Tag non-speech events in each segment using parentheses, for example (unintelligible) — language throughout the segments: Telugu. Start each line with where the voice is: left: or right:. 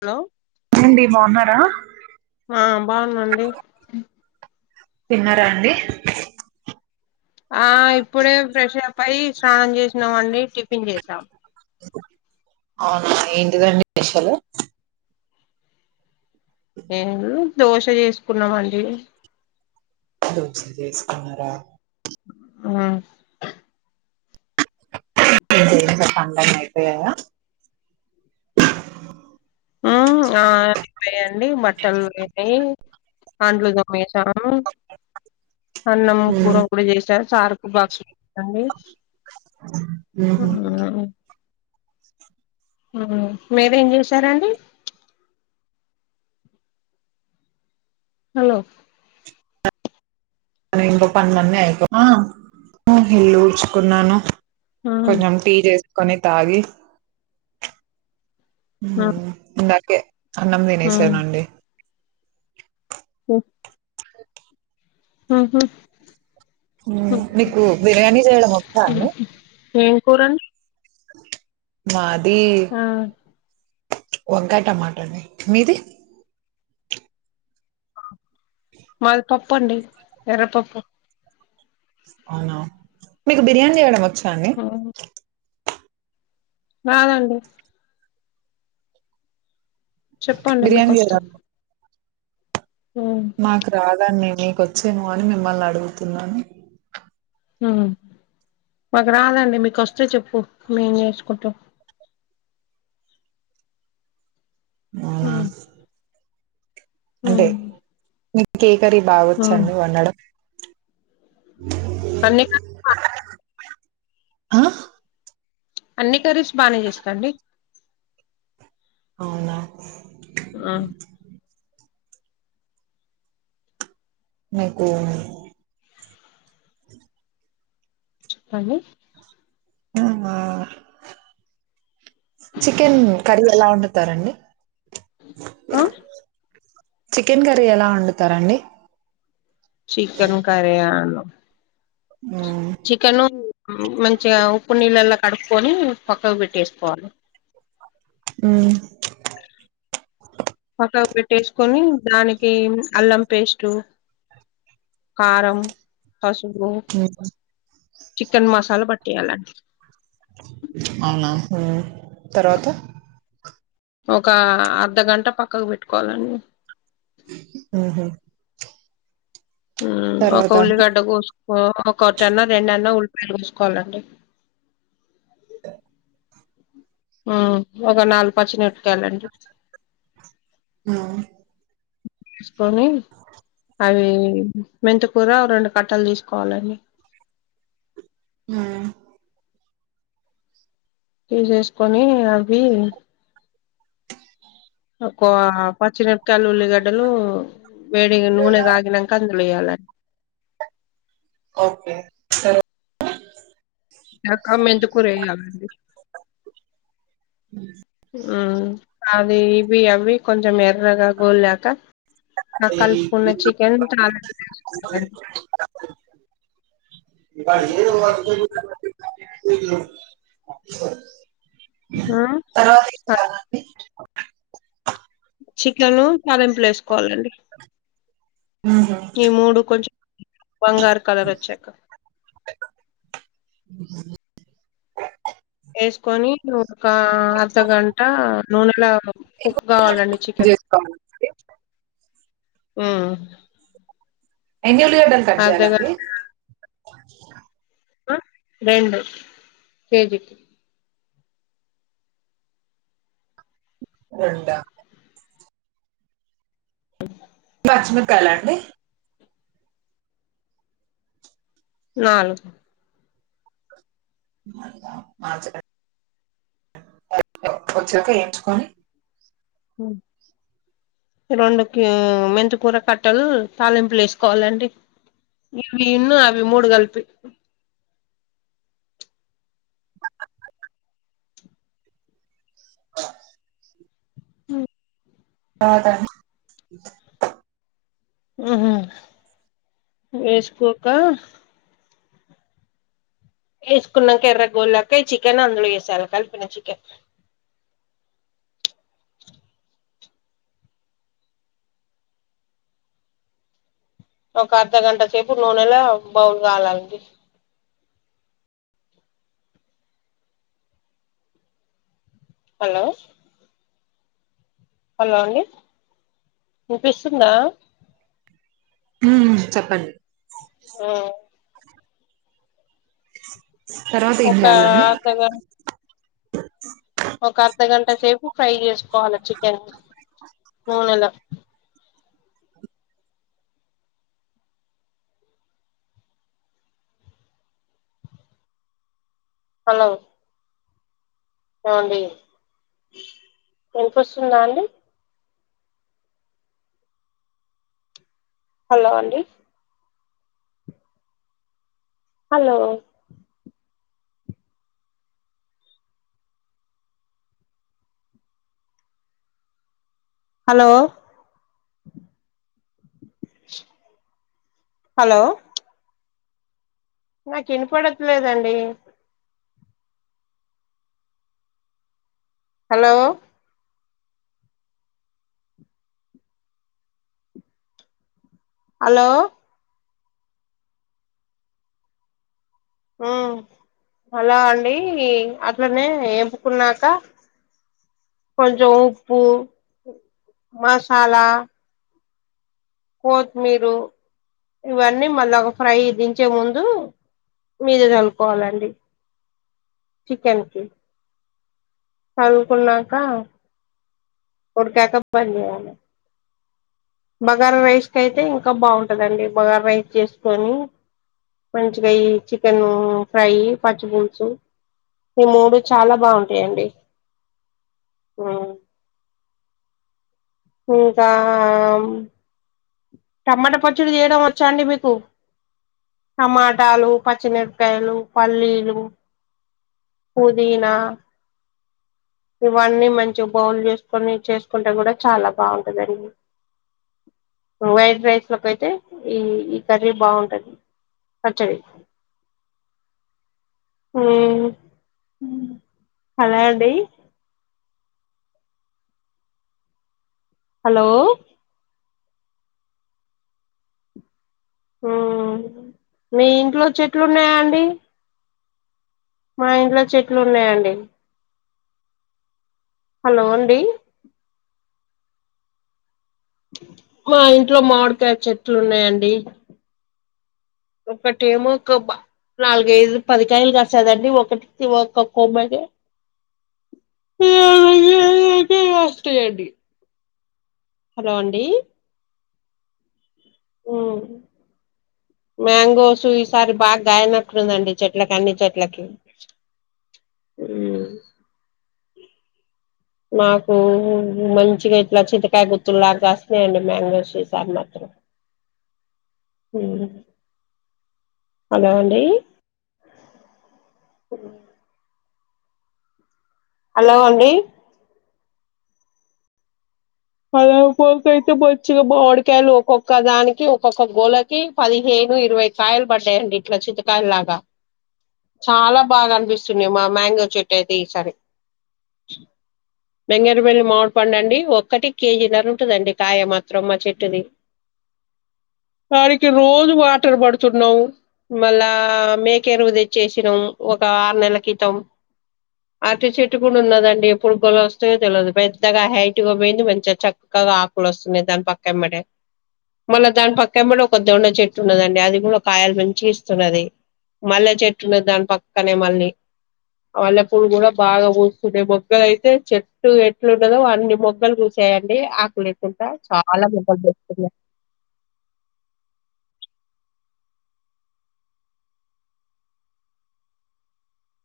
left: హలో
right: అండి బాగున్నారా
left: ఆ బాగున్నాండి
right: తిన్నారా అండి
left: ఆ ఇప్పుడే ఫ్రెష్ అప్ అయి స్నానం చేసినాం అండి టిఫిన్ చేసాం
right: అవునా ఏంటిదండి స్పెషలు
left: నేను దోశ చేసుకున్నమండీ
right: దోశ చేసుకున్నారా
left: ఆ
right: పనులన్నీ అయిపోయాయా
left: హా ఆ అయిపోయాయండీ బట్టలు (unintelligible) అంట్లు తోమేసాం అన్నం కూర
right: ఉమ్
left: కూడా చేసా సార్ కి బాక్స్ అండి ఆ
right: ఉహు
left: ఆ మీరేం చేశారండీ హలో
right: మన ఇంట్లో పనులన్నీ అయిపోవు ఇల్లు ఊడ్చుకున్నాను
left: హ్మ్
right: కొంచెం టీ చేసుకొని తాగి
left: ఆ
right: కే అన్నం తినేశానండి
left: ఓ ఆహా
right: ఉమ్
left: ఓకే
right: మీకు బిర్యానీ చేయడం వచ్చా
left: మ్మ్ హ్మ్ ఏం కూరండి
right: మా ద్
left: ఆ
right: వంకాయ్ టమాటా అండి మీది
left: మాది పప్పు అండి ఎర్రపప్పు
right: అవునా మీకు బిర్యానీ చేయడం వచ్చ
left: హా రాదండి చెప్పండి మీకు
right: బిర్యానీ
left: వచ్చా
right: చేయడం నాకు రాదండి నీకొచ్చేమో అని మిమ్మల్ని అడుగుతున్నాను
left: అహా మాకు రాదండి మీకు వస్తే చెప్పు మేం నేర్చుకుంటాం
right: అవునా
left: ఉమ్ ఉమ్
right: కే కర్రీ బావొచ్చు
left: ఉమ్
right: అండి వండడం
left: అన్నీ (unintelligible)
right: ఆ
left: అన్ని కర్రీస్ బానే చేస్తాండి
right: అవునా
left: ఆ
right: నీకు
left: అని
right: ఆమా చికెన్ కర్రీ ఎలా వండుతారండి
left: ఆ
right: చికెన్ కర్రీ ఎలా వండుతారండి
left: చికెన్ కర్రీ ఆను
right: ఉమ్
left: మ్మ్ మంచిగా ఉప్పు నీళ్ళల్లో కడుపుకొని పక్కకు పెట్టేసుకోవాలి
right: ఉమ్
left: స్టవ్ పెట్టేసుకొని దానికి అల్లం పేస్టు కారం పసుపు
right: హ్మ్.
left: చికెన్ మసాలా పట్టీయాలండి
right: అవునా హుమ్ తర్వాత
left: ఒక అర్ధగంట పక్కకు పెట్టుకోవాలండి
right: ఉమ్ హు
left: ఉమ్ ఒక
right: అండి?
left: ఉల్లిగడ్డ కోసుకో ఒకొటన్న రెండన్న ఉల్ వేసుకోవాలండి హ ఒక నలుగు పచ్చిమిరప కాయలండి
right: హ్మ్.
left: కోనీ అవి మెంతకూర రెండు కట్టలు తీసుకోవాలండి
right: ఆ
left: తీసేసుకొని అవి ఒక పచ్చ మిరపకాయ ఉల్లిగడ్డలు వేడి నూనె కాగినక అందుల వెయ్యాలి
right: ఓకే సరే
left: నాక మెంతి కూర వెయ్యాలండి
right: ఉ
left: ఉ అది ఇవి అవి కొంచెం ఎర్రగా గోలక అ కలుపుకున్న చికెన్ (unintelligible)
right: (inaudible) తర్వాత ఏం
left: ఆ
right: చేయాలండి
left: చికెన్ తాలింపుల వేసుకోవాలండి ఈ
right: కట్
left: మూడు కొంచెం బంగారు కోలరొచాక వేసుకొని ఒక అర్ధగంట నూనెలా కుక్ కావాలండి చికెన్
right: చేసుకోవాలండి
left: యు
right: ఎన్ని ఉల్లిగడ్డలు కట్ చేయ్యాలండి
left: రెండు కేజికి
right: రొండ
left: అ
right: పచ్చిమిరపకాయల అండి
left: నాలుగు
right: వచ్చాక ఎంచుకొని
left: ఆ రెండుకి మెంత కూర కట్టాలు తాలింపులు వేసుకోవాలండి ఇవి ఉన్న అవి మూడు గల్పి హ
right: (unintelligible)
left: వేసుకోక వేసుకున్నాం ఎర్ర గోలక చికెన్ అందులో వేసాలి కలిపిన చికెన్ ఒక అర్ధ గంట సేపు నూనెలా బౌల్ కాలాలండి హలో హలో అండి ఇనిపిస్తుందా
right: హ చెప్పండి
left: ఆ
right: తర్వాత ఏం
left: ఒక
right: చేయాలండి
left: అర్ధగం ఒక అర్ధగంట సేపు ఫ్రై చేసుకోవాల చికెన్ నూనెల హలో అండి వినిపిస్తుందా అండి హలో అండి హలో హలో హలో నాకు ఇనపడట్లేదండి హలో హలో హ్మ్ అలా అండి అట్లనే ఎపుకున్నాక కొంచం ఉప్పు మసాలా కొత్మీరు ఇవన్నీ మళ్ళా ఒక ఫ్రై దించే ముందు మీదే చనుకోవాలండి (unintelligible) చికెన్ కి కదుకున్నాక కొడుకాక బంజేయలి (unintelligible) బగారా రైస్ క అయితే ఇంకా బాగుంటదండి బగార రైస్ జెసుకొని మంచిగయి చికెను ఫ్రై పచ్చి పులుసు ఈ మూడు చాలా బాగుంటయండి హ్మ్ ఇంకా టమాటా పచ్చడి చేయడం వచ్చా అండి మీకు టమాటాలు పచ్చిమిరపకాయలు పల్లీలు పుదీనా ఇవన్నీ మంచి బౌల్ జెసుకొని చేసుకుంటే గుడా చాలా బాగుంటది అండి వైడ్ రైస్ లోక అయితే ఈ ఈ కర్రీ బాగుంటది సచ్చడి (unintelligible) హ్మ్ హలది (unintelligible) హలో హ్మ్ మీ ఇంట్లో చెట్లున్నాయా అండి మా ఇంట్లో చెట్లు ఉన్నాయండి హలో అండి మా ఇంట్లో మామిడికాయ చెట్లు ఉన్నాయండి ఒక టేమ కొబ్బ (unintelligible) నాలుగైదు పదికాయలు కస్తాదండి ఒకటికి ఒక కొమ్మకి (unintelligible) అండి హలో అండి హ్మ్ మ్యాంగోస్ ఈసారి బాగా గాయన (unintelligible) క్కడుందండి చెట్లకి అన్ని చెట్లకి (unintelligible) మాకు మంచిగా ఇట్లా చితికాయ గుర్తులు లాగా గాస్తున్నాయండి మ్యాన్గోసిసరి మాత్రం (unintelligible) హ్మ్ హలో అండి హలో అండి పద పలక అయితే (unintelligible) బచ్చిగాడికాయలు ఒక్కొక్క దానికి ఒక్కొక్క గోళకి పదిహేను ఇగో ఇరవై కాయలు పడ్డాయండి ఇట్లా చింతకాయల్ లాగా చాలా బాగా అనిపిస్తుంన్నాయి మా మ్యాంగో చెట్టు అయితే ఈసారి బంగారుపెల్లి మామిడి పండు అండి ఒక్కటి కేజీ నర ఉంటందండి కాయ మాత్రం మా చెట్టుది వారికి రోజు వాటర్ పడుతున్నవు మళ్ళా మేకేరువు తెచ్చేసినం ఒక ఆరు నెలల క్రితం అటు చెట్టు కూడా ఉన్నదండి ఎప్పుడు గొల వస్తే తెలియదు పెద్దగా హైట్గా పోయింది మం (unintelligible) చక్కగా ఆకులు వస్తున్నాయి దాని పక్కమ్మడే మళ్ళ దాని పక్కెంఎంబడే కూడా ఒక దోండ చెట్టు ఉన్నదండి అది కూడా కాయలు మంచిగ ఇస్తున్నది మళ్ళ చెట్టు ఉంన్నది దాని పక్కనే మళ్ళీ అల్లప్పుడు గుడా బాగా కుసుండె మొగ్గల అయితే చెట్టు ఎట్లుండదో అన్ని మొగ్గలు కూసు చేయండి ఆకు లేకుంట చాలా ముద్దలు వెటుకున్న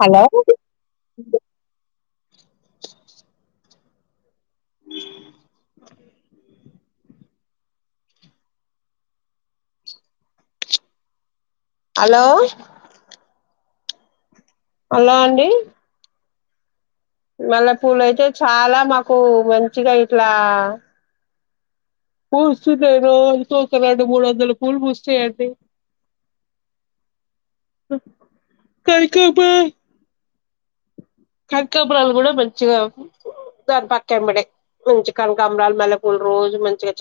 left: హలో అ హలో హలో అండి మల్లె పూలు అయితే చాలా మాకు మంచిగా ఇట్లా పూసు తున్నాయి రోజుకు ఒక రెండు మూడు వందలు పూలు పూస్తాయండి కనుకంబ కనకంబ్రాలు కూడా మంచిగా దాన్ పక్క ఎంబడే మంచి కనకంబ్రాలు మల్లె పూలు రోజు మంచిగా చాక్